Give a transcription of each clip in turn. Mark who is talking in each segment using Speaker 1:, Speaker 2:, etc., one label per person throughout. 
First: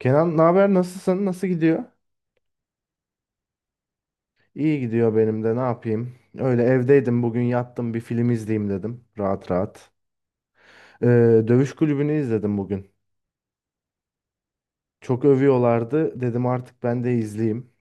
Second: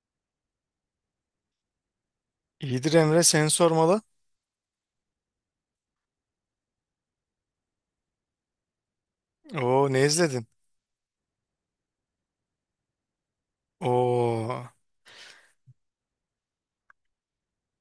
Speaker 1: Kenan, ne haber? Nasılsın? Nasıl gidiyor?
Speaker 2: İyidir Emre, seni sormalı.
Speaker 1: İyi gidiyor benim de. Ne yapayım? Öyle evdeydim bugün, yattım, bir film izleyeyim dedim. Rahat
Speaker 2: Oo,
Speaker 1: rahat.
Speaker 2: ne izledin?
Speaker 1: Ee, Dövüş Kulübü'nü izledim bugün.
Speaker 2: Oo,
Speaker 1: Çok övüyorlardı. Dedim artık ben de izleyeyim.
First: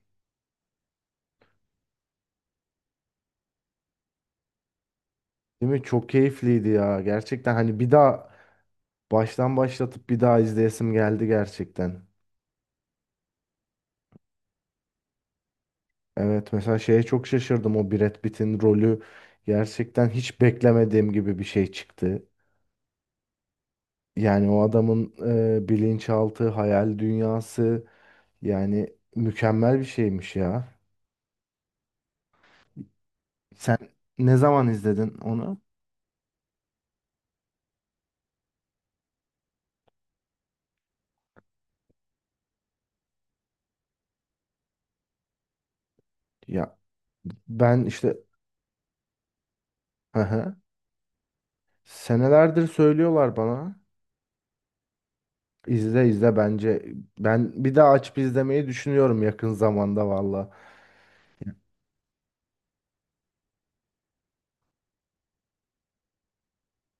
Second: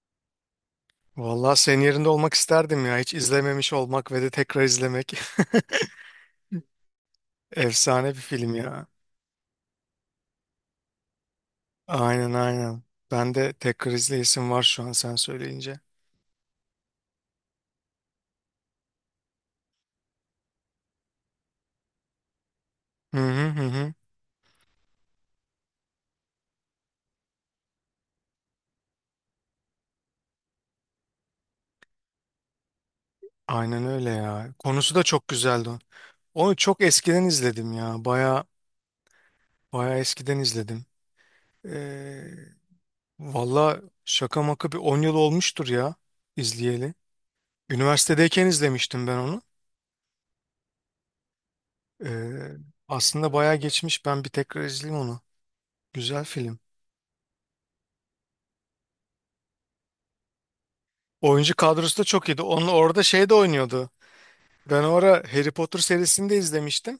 Speaker 2: vallahi senin yerinde olmak isterdim ya. Hiç izlememiş olmak ve de tekrar izlemek.
Speaker 1: Değil mi? Çok keyifliydi ya. Gerçekten hani bir
Speaker 2: Efsane bir
Speaker 1: daha
Speaker 2: film ya.
Speaker 1: baştan başlatıp bir daha izleyesim geldi gerçekten.
Speaker 2: Aynen aynen. Ben de tekrar izleyesim var şu an sen söyleyince.
Speaker 1: Evet, mesela şeye çok şaşırdım. O Brad Pitt'in rolü gerçekten hiç beklemediğim gibi bir şey çıktı.
Speaker 2: Hı hı hı, hı.
Speaker 1: Yani o adamın bilinçaltı, hayal dünyası, yani mükemmel bir şeymiş ya. Sen
Speaker 2: Aynen öyle
Speaker 1: ne
Speaker 2: ya.
Speaker 1: zaman
Speaker 2: Konusu da
Speaker 1: izledin
Speaker 2: çok
Speaker 1: onu?
Speaker 2: güzeldi onun. Onu çok eskiden izledim ya. Baya baya eskiden izledim. Ee, Valla şaka maka bir 10 yıl olmuştur ya
Speaker 1: Ya
Speaker 2: izleyeli.
Speaker 1: ben işte,
Speaker 2: Üniversitedeyken izlemiştim ben onu.
Speaker 1: hı hı,
Speaker 2: Ee,
Speaker 1: senelerdir
Speaker 2: Aslında
Speaker 1: söylüyorlar
Speaker 2: bayağı
Speaker 1: bana.
Speaker 2: geçmiş. Ben bir tekrar izleyeyim onu.
Speaker 1: İzle
Speaker 2: Güzel
Speaker 1: izle
Speaker 2: film.
Speaker 1: bence. Ben bir daha açıp izlemeyi düşünüyorum yakın zamanda valla.
Speaker 2: Oyuncu kadrosu da çok iyiydi. Onun orada şey de oynuyordu. Ben o ara Harry Potter serisini de izlemiştim.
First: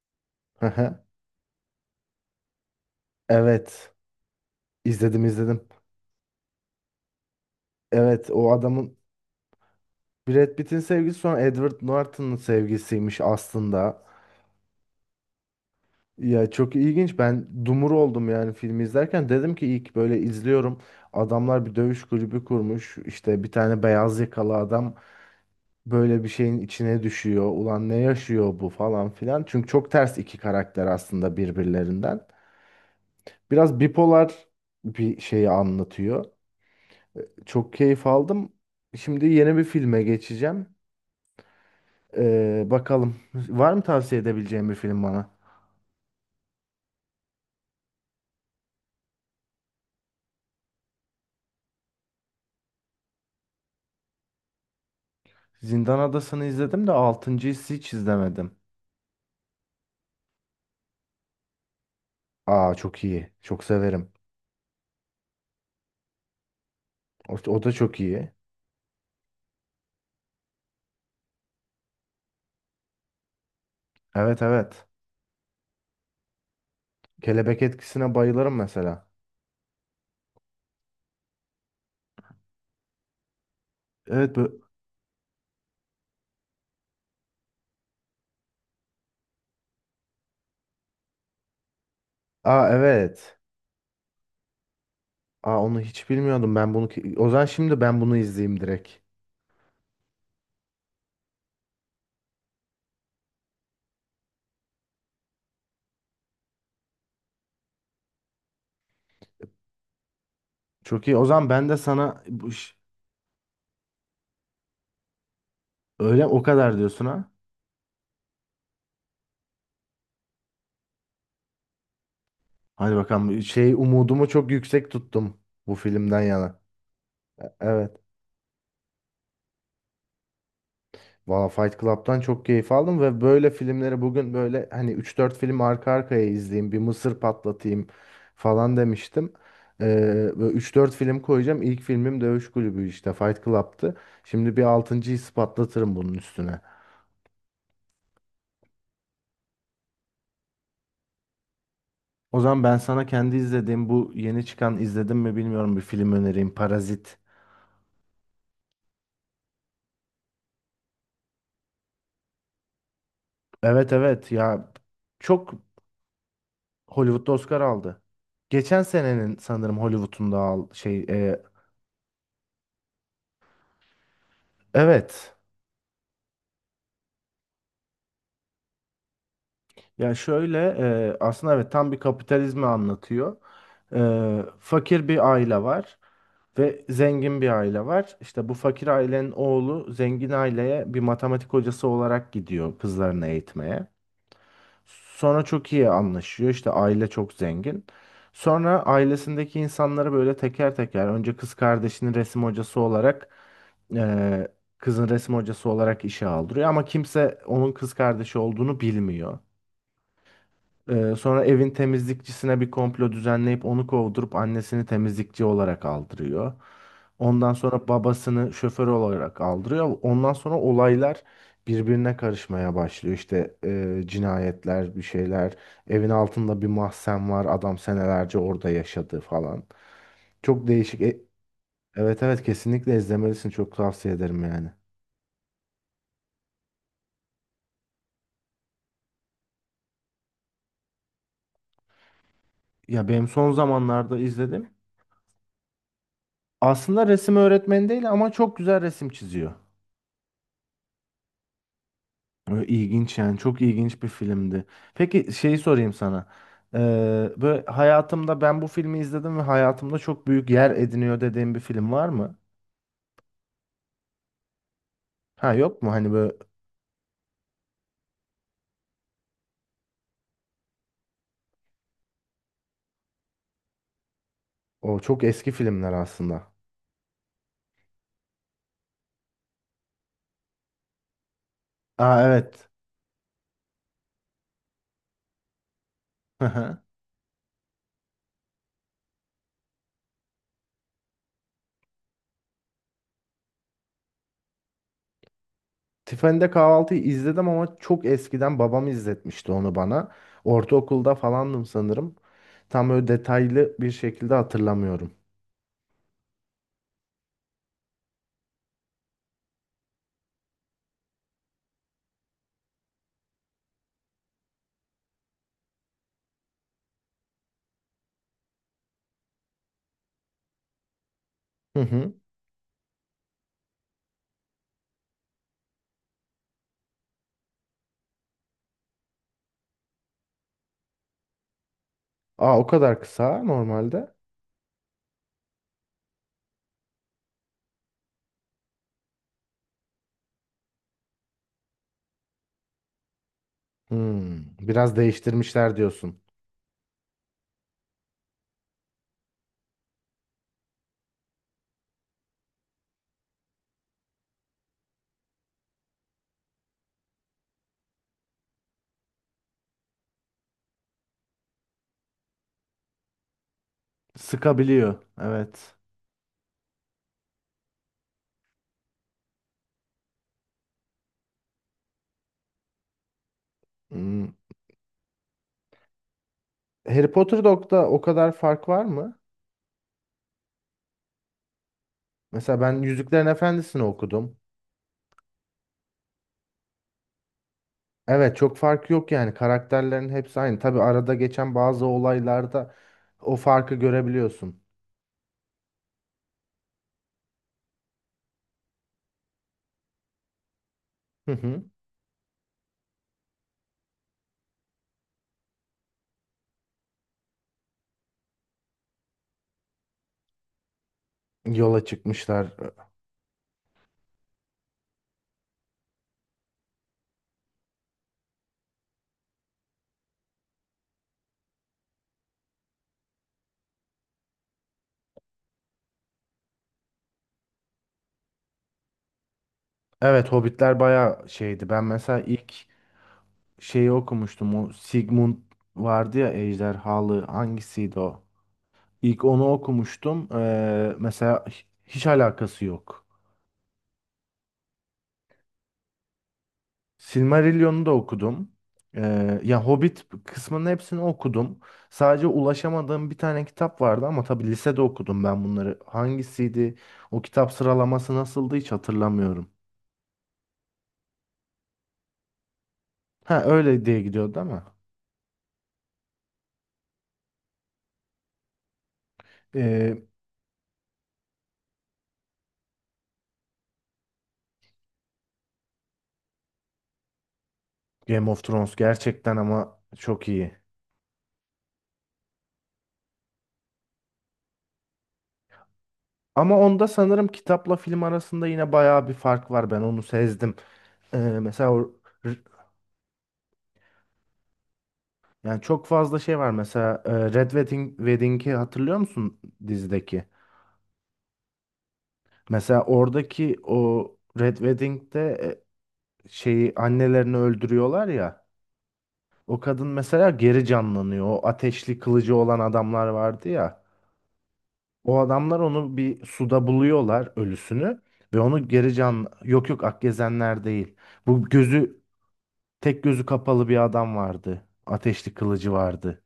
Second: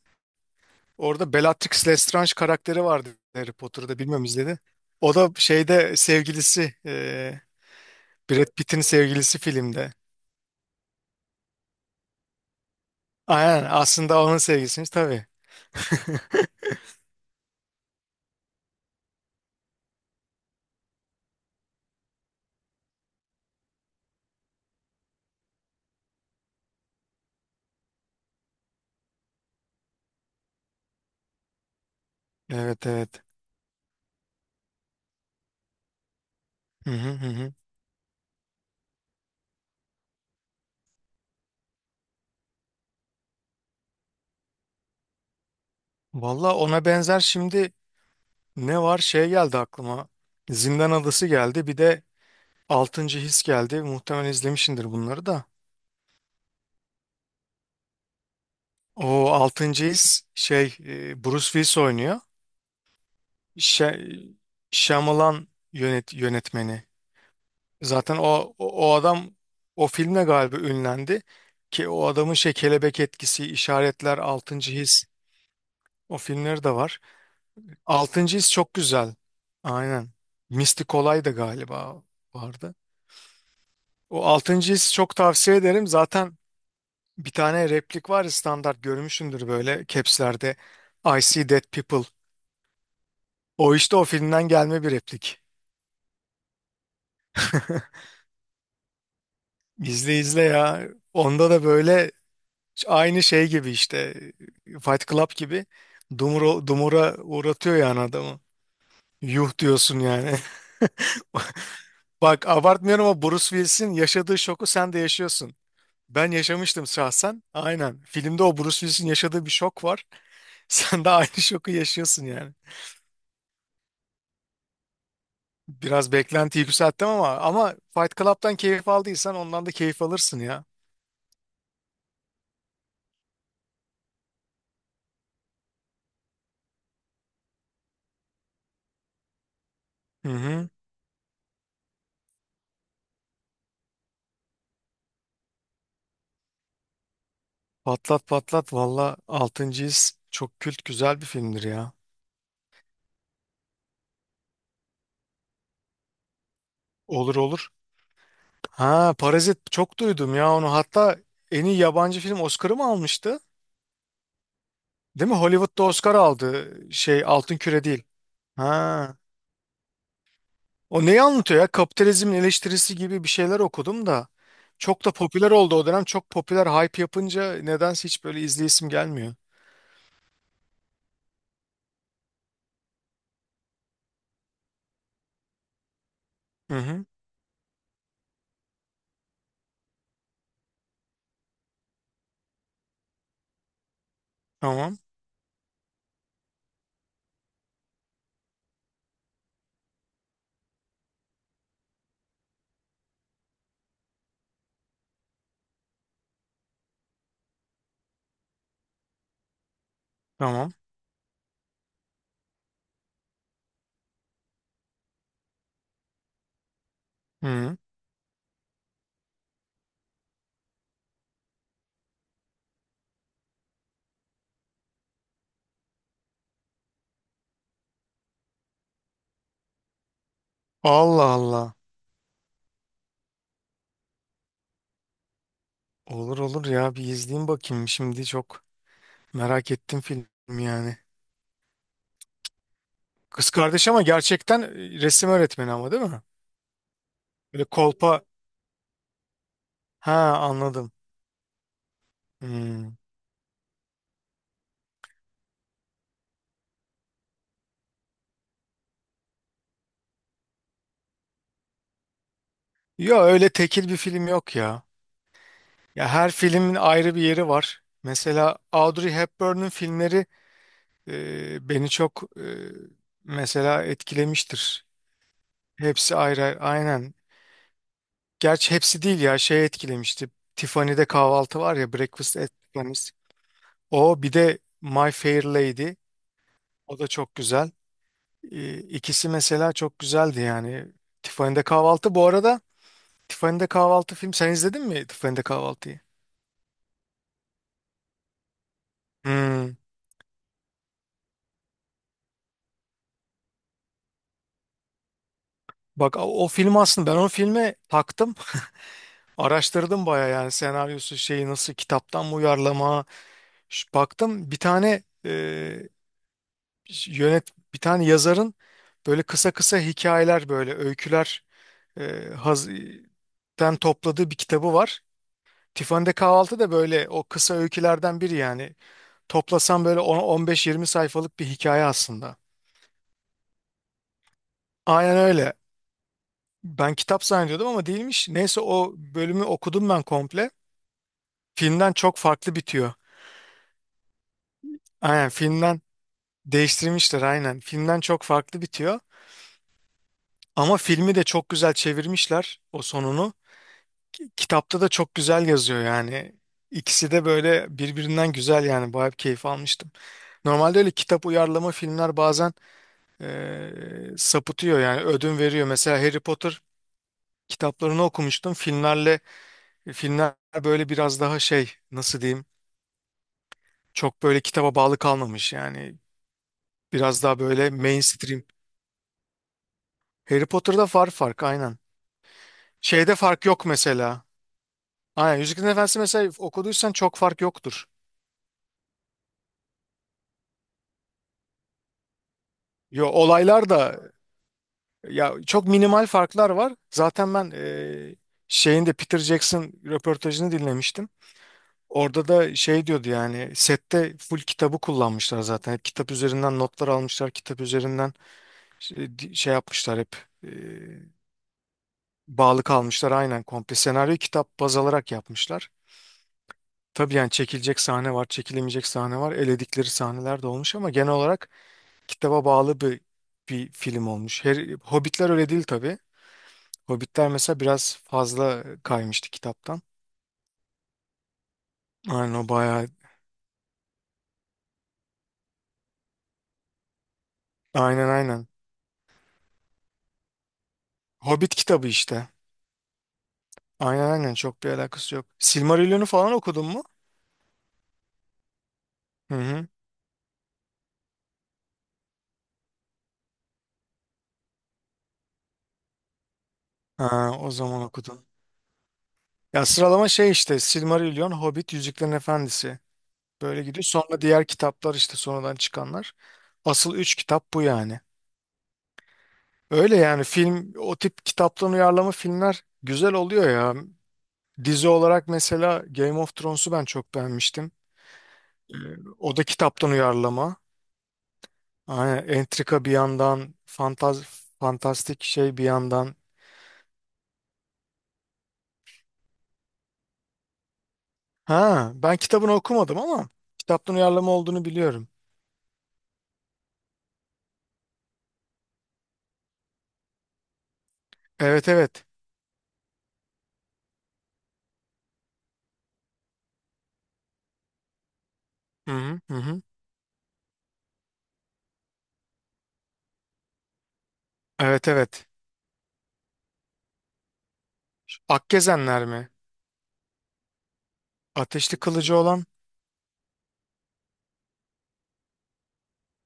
Speaker 1: Hı hı.
Speaker 2: Orada Bellatrix Lestrange karakteri vardı. Harry
Speaker 1: Evet.
Speaker 2: Potter'da bilmem izledi. O
Speaker 1: izledim
Speaker 2: da
Speaker 1: izledim.
Speaker 2: şeyde sevgilisi,
Speaker 1: Evet,
Speaker 2: Brad
Speaker 1: o
Speaker 2: Pitt'in
Speaker 1: adamın,
Speaker 2: sevgilisi filmde.
Speaker 1: Brad Pitt'in sevgisi sonra Edward Norton'un sevgisiymiş
Speaker 2: Aynen,
Speaker 1: aslında.
Speaker 2: aslında onun sevgilisiymiş tabii.
Speaker 1: Ya çok ilginç. Ben dumur oldum yani filmi izlerken. Dedim ki ilk böyle izliyorum. Adamlar bir dövüş kulübü kurmuş. İşte bir tane beyaz yakalı adam böyle bir şeyin içine düşüyor. Ulan ne yaşıyor bu falan filan. Çünkü çok ters iki karakter aslında birbirlerinden.
Speaker 2: Evet evet.
Speaker 1: Biraz bipolar bir şeyi anlatıyor.
Speaker 2: Hı hı hı, hı.
Speaker 1: Çok keyif aldım. Şimdi yeni bir filme geçeceğim. Bakalım. Var mı tavsiye edebileceğim bir film bana?
Speaker 2: Valla ona benzer şimdi ne var şey geldi aklıma. Zindan Adası geldi. Bir de Altıncı His geldi. Muhtemelen izlemişsindir bunları da.
Speaker 1: Zindan Adası'nı izledim de 6.'yı.'yı hiç izlemedim.
Speaker 2: O Altıncı His şey, Bruce Willis oynuyor.
Speaker 1: Aa çok iyi. Çok
Speaker 2: Şe
Speaker 1: severim.
Speaker 2: Shyamalan yönetmeni.
Speaker 1: O, o da çok
Speaker 2: Zaten
Speaker 1: iyi.
Speaker 2: o adam o filmle galiba ünlendi. Ki o adamın şey kelebek etkisi, işaretler,
Speaker 1: Evet
Speaker 2: Altıncı
Speaker 1: evet.
Speaker 2: His, o filmleri de var.
Speaker 1: Kelebek etkisine
Speaker 2: Altıncı His
Speaker 1: bayılırım
Speaker 2: çok
Speaker 1: mesela.
Speaker 2: güzel. Aynen. Mistik Olay da galiba vardı. O
Speaker 1: Evet bu.
Speaker 2: Altıncı His çok tavsiye ederim. Zaten bir tane replik var ya, standart görmüşsündür böyle capslerde. I see dead people.
Speaker 1: Aa evet.
Speaker 2: O işte o filmden gelme bir replik.
Speaker 1: Aa onu hiç bilmiyordum ben bunu. Ki- O zaman şimdi ben bunu izleyeyim direkt.
Speaker 2: İzle izle ya. Onda da böyle aynı şey gibi işte, Fight Club gibi, dumura, dumura uğratıyor yani adamı. Yuh diyorsun yani.
Speaker 1: Çok iyi. O zaman ben de sana
Speaker 2: Bak,
Speaker 1: bu ş-
Speaker 2: abartmıyorum ama Bruce Willis'in yaşadığı şoku sen de yaşıyorsun.
Speaker 1: öyle
Speaker 2: Ben
Speaker 1: o kadar
Speaker 2: yaşamıştım
Speaker 1: diyorsun ha.
Speaker 2: şahsen. Aynen. Filmde o Bruce Willis'in yaşadığı bir şok var. Sen de aynı şoku yaşıyorsun yani.
Speaker 1: Hadi bakalım, şey, umudumu çok yüksek tuttum bu
Speaker 2: Biraz
Speaker 1: filmden
Speaker 2: beklenti
Speaker 1: yana.
Speaker 2: yükselttim ama
Speaker 1: Evet.
Speaker 2: Fight Club'dan keyif aldıysan ondan da keyif alırsın ya.
Speaker 1: Valla Fight Club'tan çok keyif aldım ve böyle filmleri bugün böyle hani üç dört film arka arkaya izleyeyim, bir mısır patlatayım falan demiştim.
Speaker 2: Hı
Speaker 1: Böyle
Speaker 2: hı.
Speaker 1: üç dört film koyacağım. İlk filmim Dövüş Kulübü, işte Fight Club'tı. Şimdi bir 6.'yı.'yı patlatırım bunun üstüne.
Speaker 2: Patlat patlat, valla 6. His çok kült, güzel bir filmdir ya.
Speaker 1: O zaman ben sana kendi izlediğim bu yeni çıkan, izledim mi bilmiyorum, bir film önereyim: Parazit.
Speaker 2: Olur olur. Ha, Parazit, çok duydum ya onu. Hatta en iyi yabancı film Oscar'ı mı almıştı?
Speaker 1: Evet evet ya,
Speaker 2: Değil mi?
Speaker 1: çok
Speaker 2: Hollywood'da Oscar aldı, şey
Speaker 1: Hollywood'da
Speaker 2: Altın
Speaker 1: Oscar
Speaker 2: Küre
Speaker 1: aldı.
Speaker 2: değil.
Speaker 1: Geçen
Speaker 2: Ha.
Speaker 1: senenin sanırım Hollywood'un da al şey
Speaker 2: O neyi anlatıyor ya? Kapitalizmin eleştirisi gibi bir şeyler okudum da. Çok da
Speaker 1: evet.
Speaker 2: popüler oldu o dönem. Çok popüler hype yapınca nedense hiç böyle izleyesim gelmiyor.
Speaker 1: Ya şöyle, aslında evet, tam bir kapitalizmi anlatıyor. E, fakir bir aile var
Speaker 2: Hı
Speaker 1: ve
Speaker 2: hı.
Speaker 1: zengin bir aile var. İşte bu fakir ailenin oğlu zengin aileye bir matematik hocası olarak gidiyor kızlarını eğitmeye.
Speaker 2: Tamam.
Speaker 1: Sonra çok iyi anlaşıyor. İşte aile çok zengin. Sonra ailesindeki insanları böyle teker teker, önce kız kardeşinin resim hocası olarak, e, kızın resim hocası olarak işe aldırıyor ama kimse onun kız kardeşi olduğunu bilmiyor.
Speaker 2: Tamam.
Speaker 1: Sonra evin temizlikçisine bir komplo düzenleyip onu kovdurup annesini temizlikçi olarak aldırıyor. Ondan
Speaker 2: Hı.
Speaker 1: sonra babasını şoför olarak aldırıyor. Ondan sonra olaylar birbirine karışmaya başlıyor. İşte cinayetler, bir şeyler. Evin altında bir mahzen var. Adam senelerce orada yaşadı falan. Çok değişik.
Speaker 2: Allah Allah.
Speaker 1: Evet evet, kesinlikle izlemelisin. Çok tavsiye ederim yani.
Speaker 2: Olur olur ya, bir izleyeyim bakayım. Şimdi çok merak ettim film yani.
Speaker 1: Ya benim
Speaker 2: Kız
Speaker 1: son
Speaker 2: kardeş ama
Speaker 1: zamanlarda
Speaker 2: gerçekten,
Speaker 1: izledim.
Speaker 2: resim öğretmeni ama, değil mi?
Speaker 1: Aslında resim
Speaker 2: Böyle
Speaker 1: öğretmeni değil
Speaker 2: kolpa.
Speaker 1: ama çok güzel resim çiziyor.
Speaker 2: Ha, anladım.
Speaker 1: Ö,
Speaker 2: Hmm.
Speaker 1: İlginç yani çok ilginç bir filmdi. Peki şeyi sorayım sana. Ee, böyle hayatımda ben bu filmi izledim ve hayatımda çok büyük yer ediniyor dediğim bir film var mı?
Speaker 2: Ya, öyle tekil bir film yok ya.
Speaker 1: Ha, yok mu?
Speaker 2: Ya
Speaker 1: Hani
Speaker 2: her
Speaker 1: böyle
Speaker 2: filmin ayrı bir yeri var. Mesela Audrey Hepburn'un filmleri, beni çok, mesela etkilemiştir.
Speaker 1: o çok eski filmler
Speaker 2: Hepsi ayrı,
Speaker 1: aslında.
Speaker 2: ayrı. Aynen. Gerçi hepsi değil ya, şey etkilemişti. Tiffany'de Kahvaltı var ya,
Speaker 1: Aa
Speaker 2: Breakfast at
Speaker 1: evet.
Speaker 2: Tiffany's. O bir de My Fair Lady.
Speaker 1: Hı hı.
Speaker 2: O da çok güzel. İkisi mesela çok güzeldi yani. Tiffany'de Kahvaltı bu arada, Tiffany'de Kahvaltı film, sen izledin mi Tiffany'de Kahvaltı'yı?
Speaker 1: Tiffany'de Kahvaltı'yı izledim ama çok eskiden babam izletmişti onu
Speaker 2: Hmm.
Speaker 1: bana. Ortaokulda falandım sanırım. Tam böyle detaylı bir şekilde hatırlamıyorum.
Speaker 2: Bak, o film, aslında ben o filme taktım. Araştırdım baya, yani senaryosu şeyi nasıl, kitaptan mı uyarlama. Baktım, bir tane yönet bir tane yazarın böyle kısa kısa hikayeler, böyle öyküler,
Speaker 1: Hı
Speaker 2: e,
Speaker 1: hı.
Speaker 2: haz- den topladığı bir kitabı var. Tiffany'de Kahvaltı da böyle o kısa öykülerden biri yani. Toplasam böyle 10-15-20 sayfalık bir hikaye aslında.
Speaker 1: Aa, o kadar kısa normalde.
Speaker 2: Aynen öyle. Ben kitap zannediyordum ama değilmiş. Neyse, o bölümü okudum ben komple. Filmden çok farklı bitiyor.
Speaker 1: Hmm, biraz
Speaker 2: Aynen
Speaker 1: değiştirmişler
Speaker 2: filmden
Speaker 1: diyorsun.
Speaker 2: değiştirmişler aynen. Filmden çok farklı bitiyor. Ama filmi de çok güzel çevirmişler o sonunu. Kitapta da çok güzel yazıyor yani. İkisi de böyle birbirinden güzel yani. Bayağı bir keyif almıştım. Normalde öyle kitap uyarlama filmler bazen sapıtıyor
Speaker 1: Sıkabiliyor.
Speaker 2: yani, ödün veriyor.
Speaker 1: Evet.
Speaker 2: Mesela Harry Potter kitaplarını okumuştum. Filmler böyle biraz daha şey, nasıl diyeyim, çok
Speaker 1: Hmm.
Speaker 2: böyle kitaba bağlı kalmamış yani.
Speaker 1: Harry
Speaker 2: Biraz daha
Speaker 1: Potter
Speaker 2: böyle
Speaker 1: Dog'da o kadar
Speaker 2: mainstream.
Speaker 1: fark var mı?
Speaker 2: Harry Potter'da var fark, aynen.
Speaker 1: Mesela ben
Speaker 2: Şeyde
Speaker 1: Yüzüklerin
Speaker 2: fark yok
Speaker 1: Efendisi'ni
Speaker 2: mesela.
Speaker 1: okudum.
Speaker 2: Aynen, Yüzüklerin Efendisi mesela, okuduysan çok fark yoktur.
Speaker 1: Evet çok fark yok yani, karakterlerin hepsi aynı. Tabii arada geçen bazı olaylarda
Speaker 2: Yo,
Speaker 1: o
Speaker 2: olaylar
Speaker 1: farkı
Speaker 2: da.
Speaker 1: görebiliyorsun.
Speaker 2: Ya, çok minimal farklar var. Zaten ben, şeyinde Peter Jackson röportajını dinlemiştim.
Speaker 1: Hı hı.
Speaker 2: Orada da şey diyordu yani, sette full kitabı kullanmışlar zaten. Hep kitap üzerinden notlar almışlar. Kitap üzerinden şey, şey yapmışlar hep. e,
Speaker 1: Yola çıkmışlar.
Speaker 2: Bağlı kalmışlar aynen komple. Senaryo kitap baz alarak yapmışlar. Tabii yani çekilecek sahne var, çekilemeyecek sahne var. Eledikleri sahneler de olmuş ama genel olarak kitaba bağlı bir film olmuş. Hobbitler öyle değil tabii. Hobbitler mesela biraz fazla kaymıştı kitaptan.
Speaker 1: Evet, Hobbitler bayağı şeydi. Ben mesela
Speaker 2: Aynen, o
Speaker 1: ilk
Speaker 2: bayağı.
Speaker 1: şeyi okumuştum. O Sigmund vardı ya, ejderhalı, hangisiydi
Speaker 2: Aynen
Speaker 1: o?
Speaker 2: aynen.
Speaker 1: İlk onu okumuştum. Mesela
Speaker 2: Hobbit kitabı
Speaker 1: hiç
Speaker 2: işte.
Speaker 1: alakası yok.
Speaker 2: Aynen aynen, çok bir alakası yok. Silmarillion'u falan okudun mu?
Speaker 1: Silmarillion'u da okudum.
Speaker 2: Hı
Speaker 1: Ya
Speaker 2: hı.
Speaker 1: Hobbit kısmının hepsini okudum. Sadece ulaşamadığım bir tane kitap vardı ama tabii lisede okudum ben bunları. Hangisiydi? O
Speaker 2: Ha, o
Speaker 1: kitap
Speaker 2: zaman
Speaker 1: sıralaması
Speaker 2: okudun.
Speaker 1: nasıldı hiç hatırlamıyorum.
Speaker 2: Ya, sıralama şey işte, Silmarillion, Hobbit, Yüzüklerin Efendisi.
Speaker 1: Ha,
Speaker 2: Böyle gidiyor.
Speaker 1: öyle diye
Speaker 2: Sonra
Speaker 1: gidiyordu
Speaker 2: diğer
Speaker 1: ama.
Speaker 2: kitaplar işte, sonradan çıkanlar. Asıl üç kitap bu yani. Öyle
Speaker 1: Ee,
Speaker 2: yani, film o tip kitaptan uyarlama filmler güzel oluyor ya. Dizi olarak mesela Game of Thrones'u ben çok beğenmiştim.
Speaker 1: Game of Thrones gerçekten
Speaker 2: O da
Speaker 1: ama
Speaker 2: kitaptan
Speaker 1: çok
Speaker 2: uyarlama.
Speaker 1: iyi.
Speaker 2: Aynen, entrika bir yandan, fantastik şey bir yandan.
Speaker 1: Ama onda sanırım kitapla film arasında yine bayağı bir fark var. Ben onu sezdim. Ee, mesela
Speaker 2: Ha,
Speaker 1: o-
Speaker 2: ben kitabını okumadım ama kitaptan uyarlama olduğunu biliyorum.
Speaker 1: yani çok fazla şey var. Mesela Red Wedding, Wedding'i hatırlıyor musun dizideki?
Speaker 2: Evet evet.
Speaker 1: Mesela oradaki o Red Wedding'de, şeyi, annelerini öldürüyorlar ya.
Speaker 2: Hı hı hı,
Speaker 1: O
Speaker 2: hı.
Speaker 1: kadın mesela geri canlanıyor. O ateşli kılıcı olan adamlar vardı ya.
Speaker 2: Evet
Speaker 1: O
Speaker 2: evet.
Speaker 1: adamlar onu bir suda buluyorlar, ölüsünü, ve onu geri
Speaker 2: Akgezenler
Speaker 1: can,
Speaker 2: mi?
Speaker 1: yok yok, Akgezenler değil. Bu
Speaker 2: Ateşli
Speaker 1: gözü,
Speaker 2: kılıcı olan.
Speaker 1: tek gözü kapalı bir adam vardı. Ateşli kılıcı vardı.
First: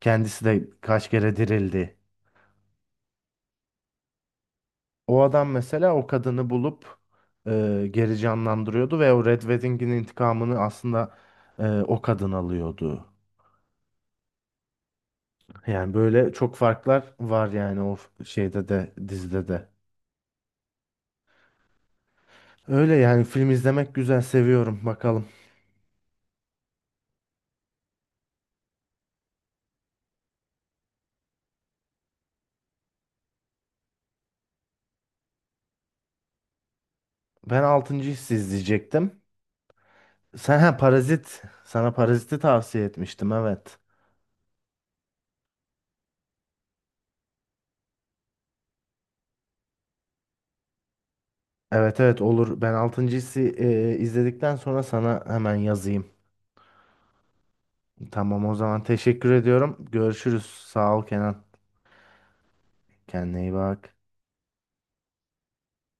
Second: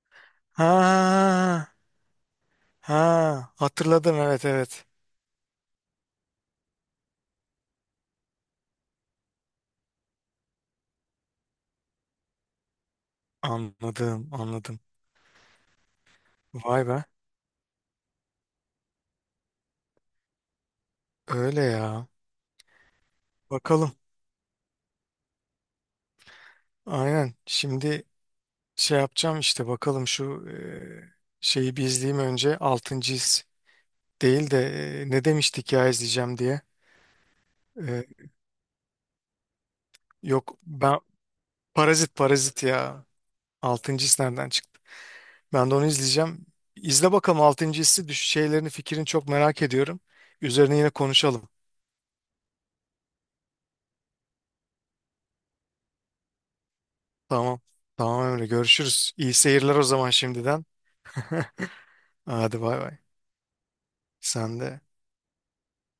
Speaker 1: Kendisi de kaç
Speaker 2: Ha,
Speaker 1: kere dirildi.
Speaker 2: ha, hatırladım, evet evet.
Speaker 1: O adam mesela o kadını bulup geri canlandırıyordu ve o Red Wedding'in intikamını aslında o kadın alıyordu.
Speaker 2: Anladım anladım.
Speaker 1: Yani böyle çok
Speaker 2: Vay be.
Speaker 1: farklar var yani, o şeyde de, dizide de.
Speaker 2: Öyle ya.
Speaker 1: Öyle yani, film izlemek
Speaker 2: Bakalım.
Speaker 1: güzel, seviyorum, bakalım.
Speaker 2: Aynen. Şimdi şey yapacağım işte, bakalım şu şeyi bir izleyeyim önce. Altıncı His değil de ne demiştik ya izleyeceğim diye.
Speaker 1: Ben
Speaker 2: Eee,
Speaker 1: 6. Hissi izleyecektim.
Speaker 2: yok,
Speaker 1: Sen ha,
Speaker 2: ben
Speaker 1: Parazit. Sana
Speaker 2: Parazit
Speaker 1: Parazit'i
Speaker 2: Parazit
Speaker 1: tavsiye
Speaker 2: ya.
Speaker 1: etmiştim, evet.
Speaker 2: Altıncı His nereden çıktı? Ben de onu izleyeceğim. İzle bakalım Altıncı Hissi, şeylerini, fikrini çok merak ediyorum. Üzerine yine konuşalım.
Speaker 1: Evet evet, olur. Ben 6. Hissi izledikten sonra sana hemen yazayım.
Speaker 2: Tamam. Tamam,
Speaker 1: Tamam,
Speaker 2: öyle
Speaker 1: o zaman
Speaker 2: görüşürüz.
Speaker 1: teşekkür
Speaker 2: İyi seyirler
Speaker 1: ediyorum.
Speaker 2: o zaman
Speaker 1: Görüşürüz.
Speaker 2: şimdiden.
Speaker 1: Sağ ol Kenan.
Speaker 2: Hadi bay bay.
Speaker 1: Kendine iyi bak.
Speaker 2: Sen de.